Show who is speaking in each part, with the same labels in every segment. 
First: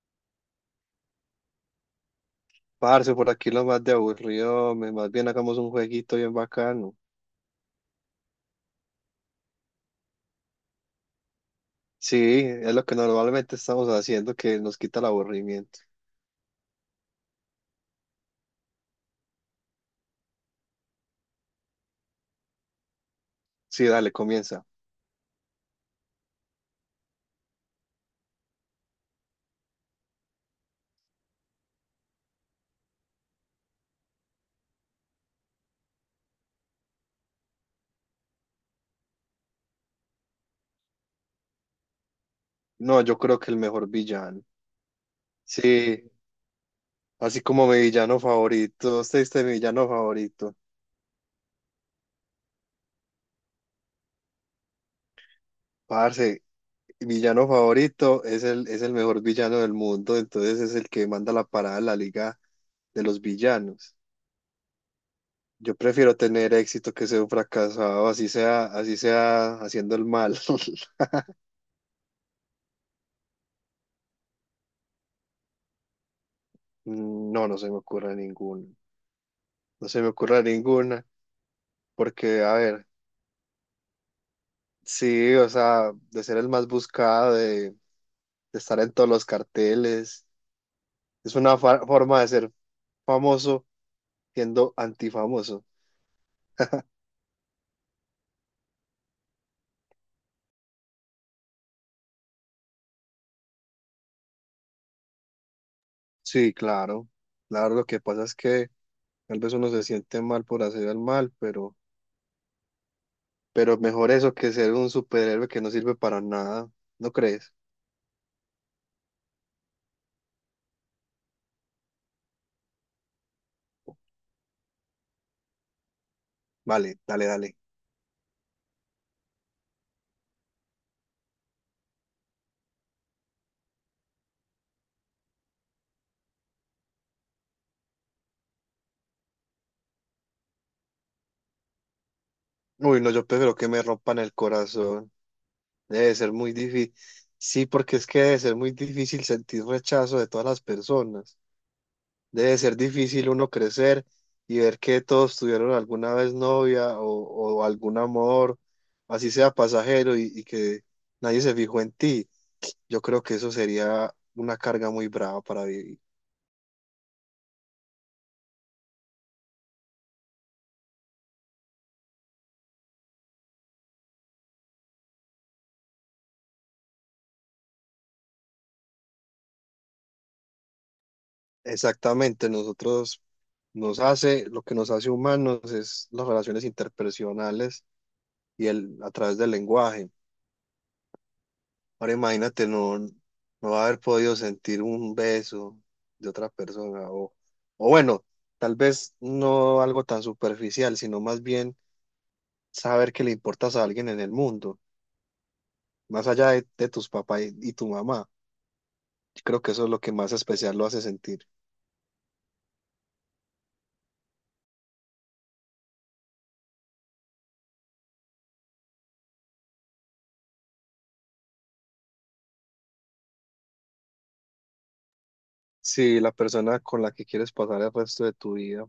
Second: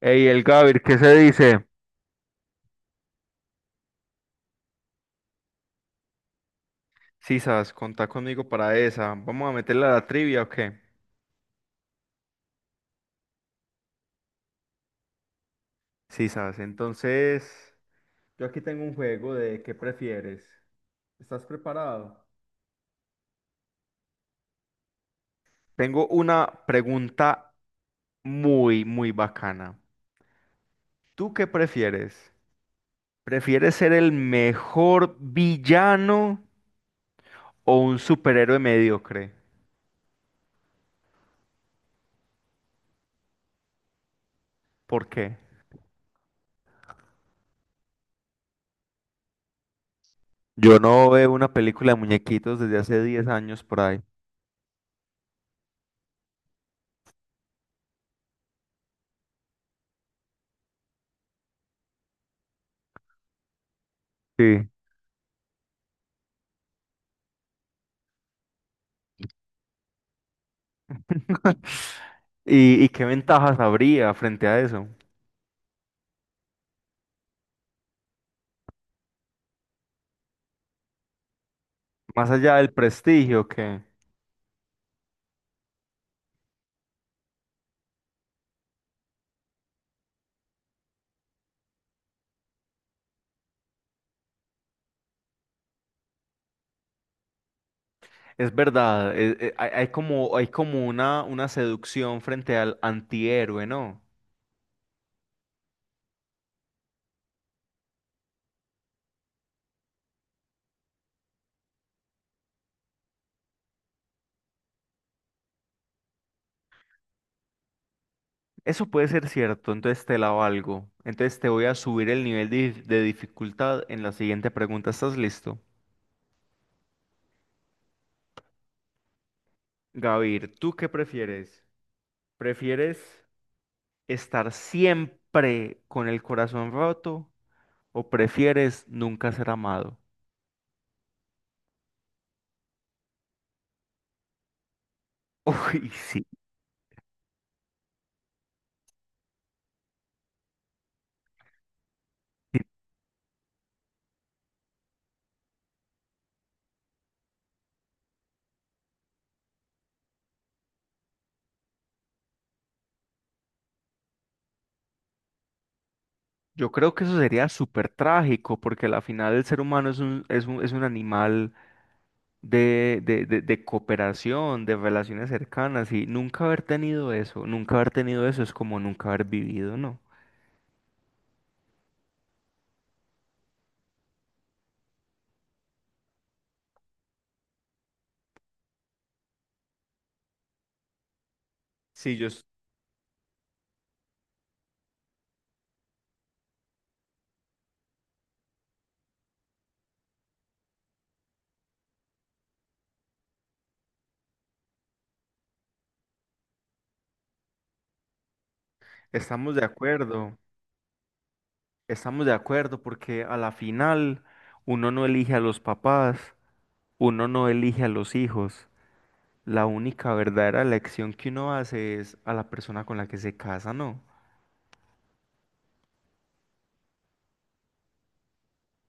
Speaker 1: Ey, el Gavir, ¿qué se dice?
Speaker 2: Parce, por aquí lo más de aburrido, más bien hagamos un jueguito bien bacano.
Speaker 1: Sisas, contá conmigo para esa. ¿Vamos a meterle a la trivia o qué?
Speaker 2: Sí, es lo que normalmente estamos haciendo que nos quita el aburrimiento.
Speaker 1: Sisas, entonces yo aquí tengo un juego de ¿qué prefieres? ¿Estás preparado?
Speaker 2: Sí, dale, comienza.
Speaker 1: Tengo una pregunta muy, muy bacana. ¿Tú qué prefieres? ¿Prefieres ser el mejor villano o un superhéroe mediocre?
Speaker 2: No, yo creo que el mejor villano.
Speaker 1: ¿Por qué?
Speaker 2: Sí, así como mi villano favorito. Usted es mi villano favorito.
Speaker 1: Yo no veo una película de muñequitos desde hace 10 años por ahí.
Speaker 2: Parce, mi villano favorito es el mejor villano del mundo, entonces es el que manda la parada en la liga de los villanos.
Speaker 1: Sí.
Speaker 2: Yo prefiero tener éxito que ser un fracasado, así sea haciendo el mal.
Speaker 1: ¿Y qué ventajas habría frente a eso?
Speaker 2: No, no se me ocurre ninguna. No se me ocurre ninguna,
Speaker 1: Más
Speaker 2: porque, a
Speaker 1: allá del
Speaker 2: ver,
Speaker 1: prestigio, que
Speaker 2: sí, o sea, de ser el más buscado, de estar en todos los carteles, es una forma de ser famoso siendo antifamoso.
Speaker 1: es verdad, hay como una seducción frente al antihéroe, ¿no?
Speaker 2: Sí, claro, claro, lo que pasa es que tal vez uno se siente mal por hacer el mal, pero mejor eso que ser un superhéroe que no sirve para nada, ¿no crees?
Speaker 1: Eso puede ser cierto, entonces te la valgo. Entonces te voy a subir el nivel de dificultad en la siguiente pregunta. ¿Estás listo?
Speaker 2: Vale, dale, dale.
Speaker 1: Gavir, ¿tú qué prefieres? ¿Prefieres estar siempre con el corazón roto o prefieres nunca ser amado?
Speaker 2: Uy, no, yo prefiero que me rompan el corazón.
Speaker 1: Uy,
Speaker 2: Debe
Speaker 1: sí.
Speaker 2: ser muy difícil. Sí, porque es que debe ser muy difícil sentir rechazo de todas las personas. Debe ser difícil uno crecer y ver que todos tuvieron alguna vez novia o algún amor, así sea pasajero, y que nadie se fijó en ti. Yo creo que eso sería una carga muy brava para vivir.
Speaker 1: Yo creo que eso sería súper trágico, porque al final el ser humano es un animal de cooperación, de relaciones cercanas, y nunca haber tenido eso, nunca haber tenido eso es como nunca haber vivido, ¿no?
Speaker 2: Exactamente, lo que nos hace humanos es las relaciones interpersonales y a través del lenguaje. Ahora
Speaker 1: Sí,
Speaker 2: imagínate no haber podido sentir un beso de otra persona o bueno, tal vez no algo tan superficial, sino más bien saber que le importas a alguien en el mundo, más allá de tus papás y tu mamá. Yo
Speaker 1: estamos
Speaker 2: creo
Speaker 1: de
Speaker 2: que eso es lo que más
Speaker 1: acuerdo,
Speaker 2: especial lo hace sentir.
Speaker 1: estamos de acuerdo, porque a la final uno no elige a los papás, uno no elige a los hijos. La única verdadera elección que uno hace es a la persona con la que se casa, ¿no?
Speaker 2: Sí, la persona con la que quieres pasar el resto de tu vida,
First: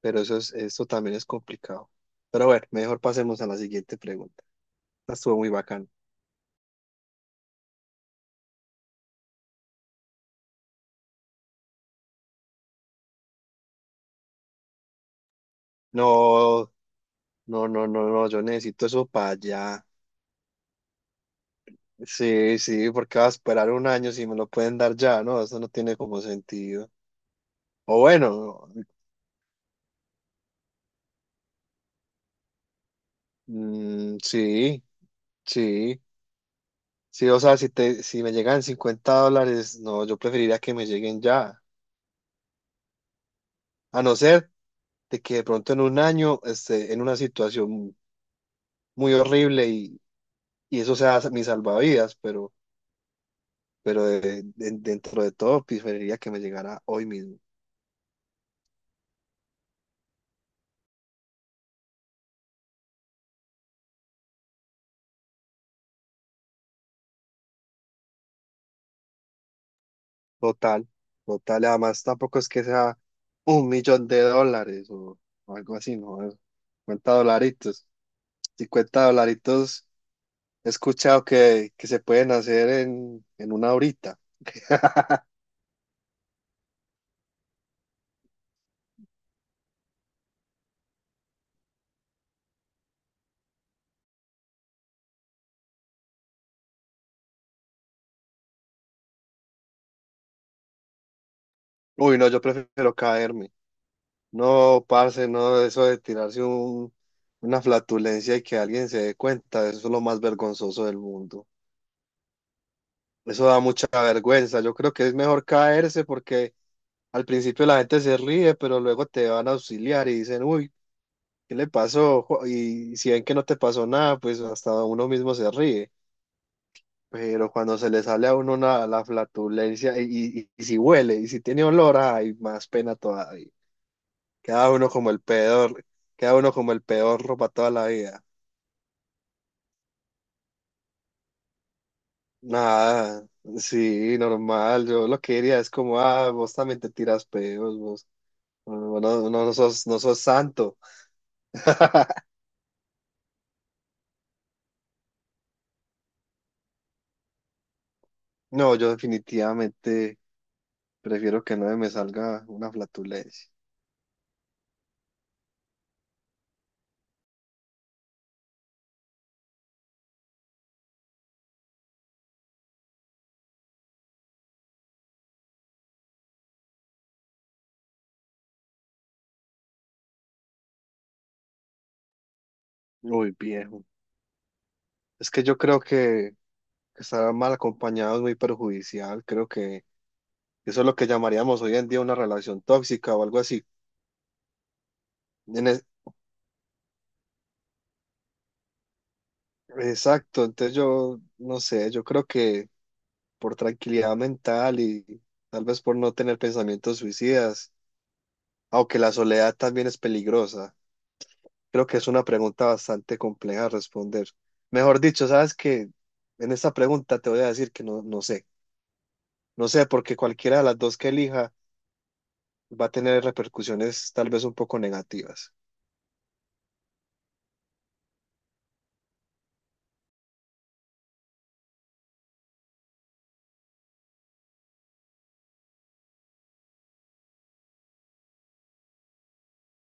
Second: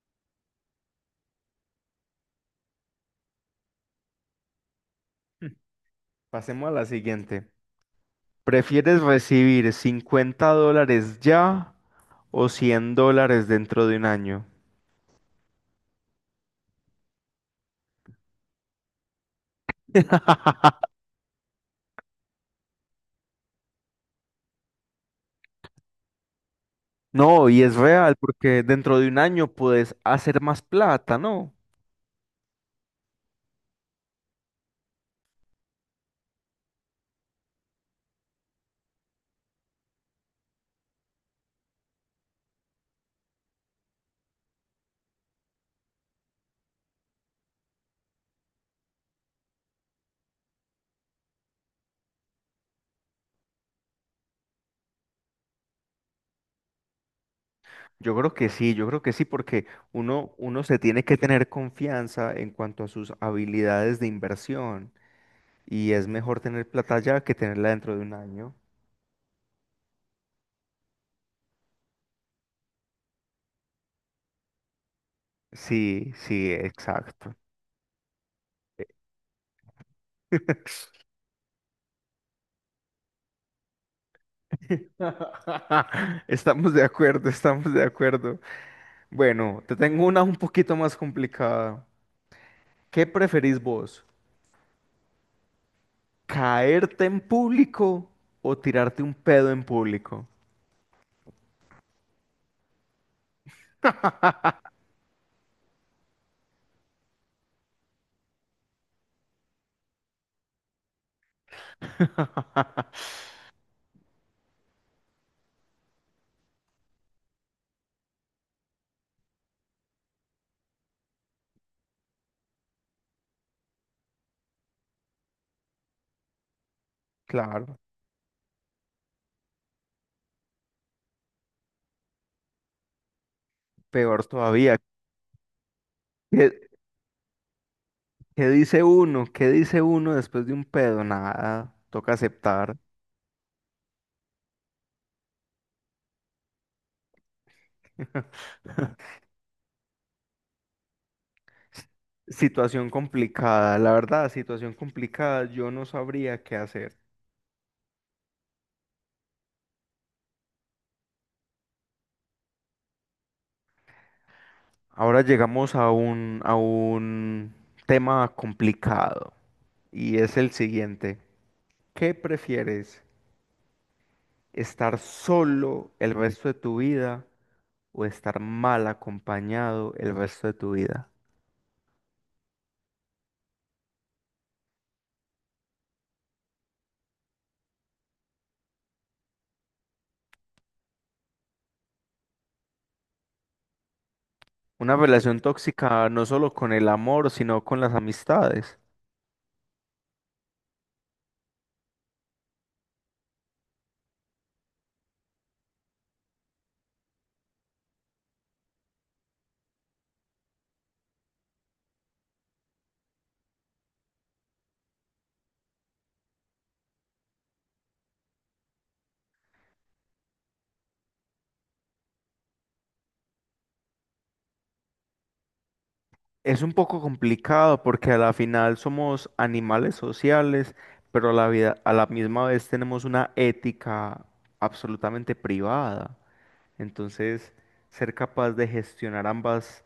Speaker 2: pero esto también es complicado. Pero bueno, mejor pasemos a la siguiente pregunta. Esta Estuvo muy bacán.
Speaker 1: Pasemos a la siguiente. ¿Prefieres recibir $50 ya o $100 dentro de un año?
Speaker 2: No, no, no, no, no, yo necesito eso para allá. Sí, sí, porque va a esperar un año si me lo pueden dar ya, ¿no? Eso no tiene como sentido.
Speaker 1: No, y es
Speaker 2: O
Speaker 1: real, porque
Speaker 2: bueno,
Speaker 1: dentro de un año puedes hacer más plata, ¿no?
Speaker 2: mm, sí, sí, sí, o sea, si me llegan 50 dólares, no, yo preferiría que me lleguen ya, a no ser de que de pronto en un año esté en una situación muy horrible y eso sea mi salvavidas, pero dentro de todo preferiría que me llegara hoy mismo.
Speaker 1: Yo creo que sí, yo creo que sí, porque uno se tiene que tener confianza en cuanto a sus habilidades de inversión y es mejor tener plata ya que tenerla dentro de un año.
Speaker 2: Total, total. Además, tampoco es que sea un millón de dólares o algo así,
Speaker 1: Sí,
Speaker 2: ¿no? Es
Speaker 1: sí,
Speaker 2: 50
Speaker 1: exacto.
Speaker 2: dolaritos. 50 dolaritos he escuchado que se pueden hacer en una horita.
Speaker 1: Estamos de acuerdo, estamos de acuerdo. Bueno, te tengo una un poquito más complicada. ¿Qué preferís vos? ¿Caerte en público o tirarte un pedo en público?
Speaker 2: Uy, no, yo prefiero caerme. No, parce, no, eso de tirarse una flatulencia y que alguien se dé cuenta, eso es lo más vergonzoso del mundo. Eso da mucha vergüenza. Yo creo que es mejor caerse porque al principio la gente se ríe, pero luego te van a auxiliar y dicen, uy. ¿Qué le pasó? Y si ven que no te pasó nada, pues hasta uno mismo se ríe. Pero cuando
Speaker 1: Claro,
Speaker 2: se le sale a uno la flatulencia y si huele y si tiene olor, hay más pena todavía.
Speaker 1: peor
Speaker 2: Queda
Speaker 1: todavía.
Speaker 2: uno como el peor, queda
Speaker 1: ¿Qué,
Speaker 2: uno como el peor para toda la vida.
Speaker 1: qué dice uno? ¿Qué dice uno después de un pedo? Nada, toca aceptar.
Speaker 2: Nada, sí, normal. Yo lo que diría es como, ah, vos también te tiras pedos, vos. No, no, no sos santo.
Speaker 1: Situación complicada, la verdad, situación complicada, yo no sabría qué hacer.
Speaker 2: No, yo definitivamente prefiero que no me salga una flatulencia.
Speaker 1: Ahora llegamos a un tema complicado y es el siguiente. ¿Qué prefieres? Estar solo el resto de tu vida o estar mal acompañado el resto de tu vida.
Speaker 2: Uy, viejo. Es que yo creo que estar mal acompañado es muy perjudicial. Creo que eso es lo que llamaríamos hoy en día una relación tóxica o algo así.
Speaker 1: Una relación
Speaker 2: En es-
Speaker 1: tóxica no solo con el amor, sino con las amistades.
Speaker 2: exacto, entonces yo no sé, yo creo que por tranquilidad mental y tal vez por no tener pensamientos suicidas, aunque la soledad también es peligrosa, creo que es una pregunta bastante compleja de responder. Mejor dicho, sabes que en esta pregunta te voy a decir que no, no sé, no sé, porque cualquiera de las dos que elija va a tener repercusiones tal vez un poco negativas.
Speaker 1: Es un poco complicado porque a la final somos animales sociales, pero a la vida, a la misma vez tenemos una ética absolutamente privada. Entonces, ser capaz de gestionar ambas,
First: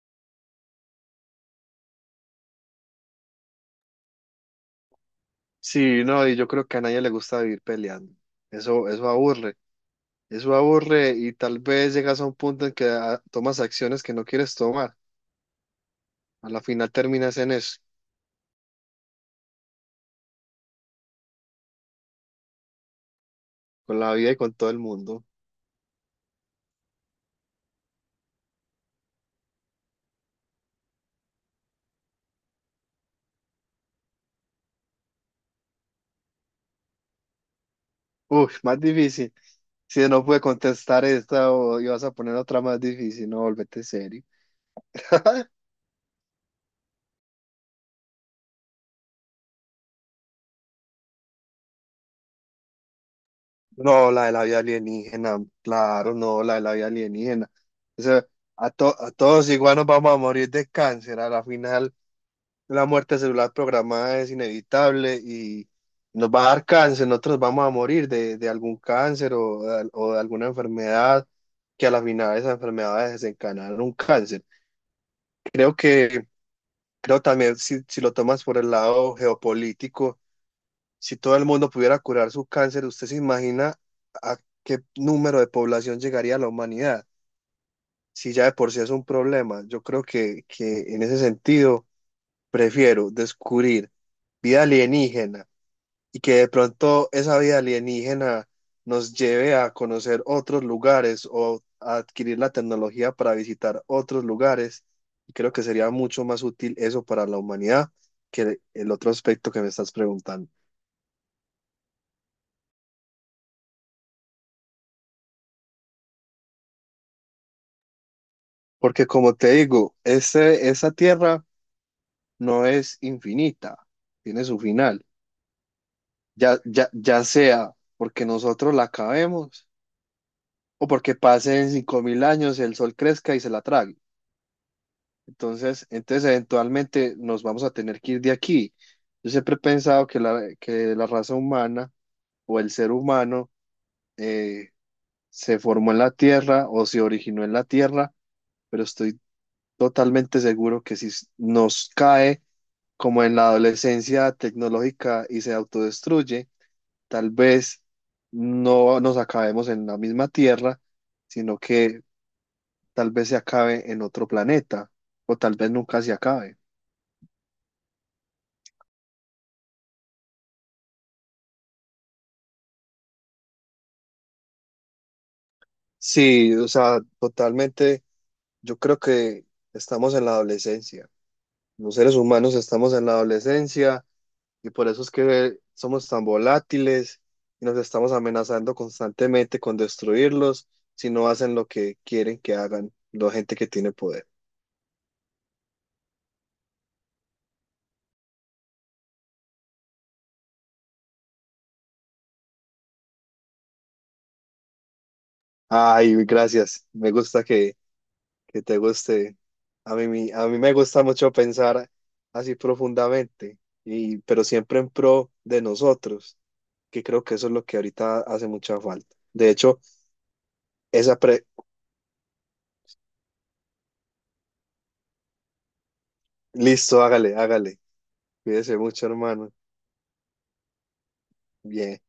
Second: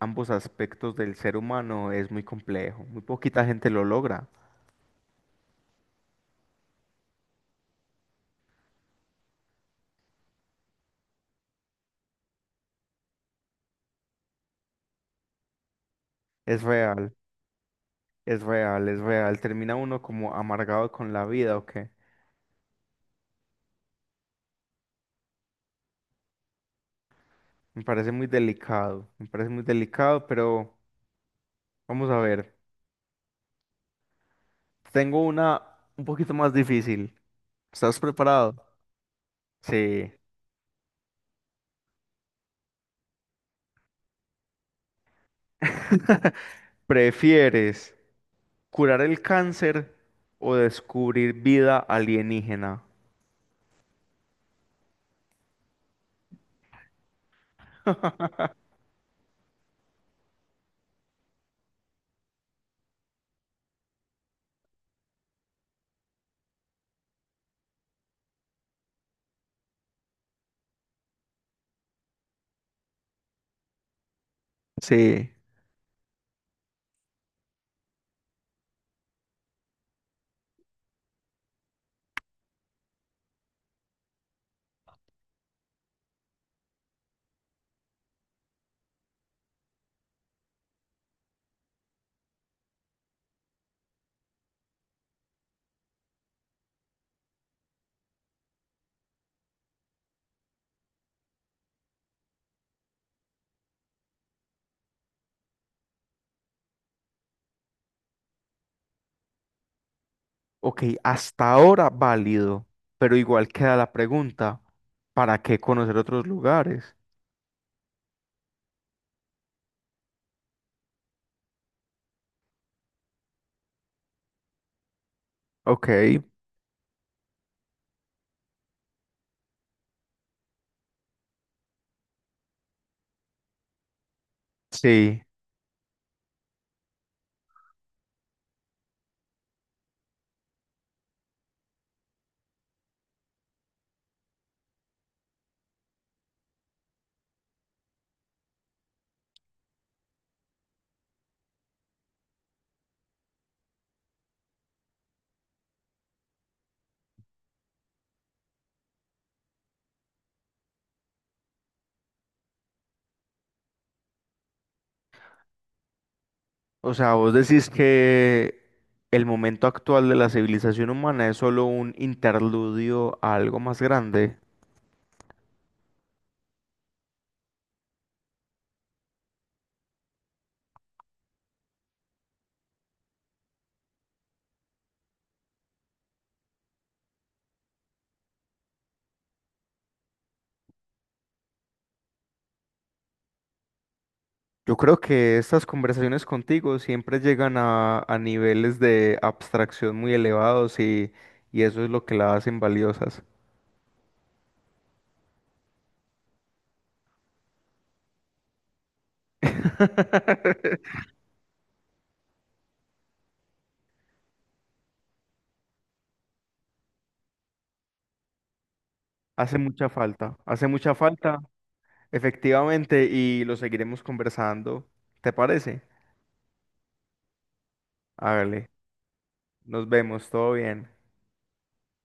Speaker 1: ambos aspectos del ser humano es muy complejo. Muy poquita gente lo logra.
Speaker 2: Sí, no, y yo creo que a nadie le gusta vivir peleando. Eso aburre, eso aburre y tal vez llegas a un punto en que ah, tomas acciones que no quieres tomar. A
Speaker 1: Es
Speaker 2: la final
Speaker 1: real.
Speaker 2: terminas en eso,
Speaker 1: Es real, es real. Termina uno como amargado con la vida, ¿o qué?
Speaker 2: con la vida y con todo el mundo.
Speaker 1: Me parece muy delicado, me parece muy delicado, pero vamos a ver. Tengo una un poquito más difícil. ¿Estás preparado?
Speaker 2: Uf, más difícil. Si
Speaker 1: Sí.
Speaker 2: no pude contestar esta o ibas a poner otra más difícil, no, volvete serio.
Speaker 1: ¿Prefieres curar el cáncer o descubrir vida alienígena?
Speaker 2: No, la de la vida alienígena, claro, no, la de la vida alienígena. O sea, a todos igual nos vamos a morir de cáncer. A la final, la muerte celular programada es inevitable y nos va a dar cáncer. Nosotros vamos a morir de algún cáncer o de alguna enfermedad que a la final esas enfermedades desencadenan un cáncer.
Speaker 1: Sí.
Speaker 2: Creo que, creo también, si lo tomas por el lado geopolítico, si todo el mundo pudiera curar su cáncer, ¿usted se imagina a qué número de población llegaría la humanidad? Si ya de por sí es un problema, yo creo que en ese sentido prefiero descubrir vida alienígena y que de pronto esa vida alienígena nos lleve a conocer otros lugares o a adquirir la tecnología para visitar otros lugares. Y creo que sería mucho más útil eso para la humanidad que el otro aspecto que me estás preguntando.
Speaker 1: Ok, hasta ahora válido, pero igual queda la pregunta, ¿para qué conocer otros lugares?
Speaker 2: Porque como te digo, esa tierra no es infinita, tiene su final.
Speaker 1: Ok,
Speaker 2: Ya sea porque nosotros la acabemos o porque pasen 5000 años, el sol crezca y se la trague.
Speaker 1: sí.
Speaker 2: Entonces eventualmente nos vamos a tener que ir de aquí. Yo siempre he pensado que la raza humana o el ser humano eh, se formó en la tierra o se originó en la tierra, pero estoy totalmente seguro que si nos cae como en la adolescencia tecnológica y se autodestruye, tal vez no nos acabemos en la misma Tierra, sino que tal vez se acabe en otro planeta o tal vez nunca se acabe.
Speaker 1: O sea, vos decís que el momento actual de la civilización humana es solo un interludio a algo más grande.
Speaker 2: Sí, o sea, totalmente, yo creo que estamos en la adolescencia. Los seres humanos estamos en la adolescencia. Y por eso es que somos tan volátiles y nos estamos amenazando constantemente con destruirlos si no hacen lo que quieren que hagan la gente que tiene poder.
Speaker 1: Yo creo que estas conversaciones contigo siempre llegan a niveles de abstracción muy elevados y eso es lo que la hacen valiosas.
Speaker 2: Ay, gracias. Me gusta que te guste. A mí me gusta mucho pensar así profundamente, pero siempre en pro de nosotros, que creo que eso es lo que ahorita hace mucha falta. De hecho,
Speaker 1: Hace mucha
Speaker 2: esa
Speaker 1: falta,
Speaker 2: pre...
Speaker 1: efectivamente, y lo seguiremos conversando. ¿Te parece?
Speaker 2: Listo, hágale, hágale.
Speaker 1: Hágale,
Speaker 2: Cuídese mucho, hermano.
Speaker 1: nos vemos, todo bien.
Speaker 2: Bien.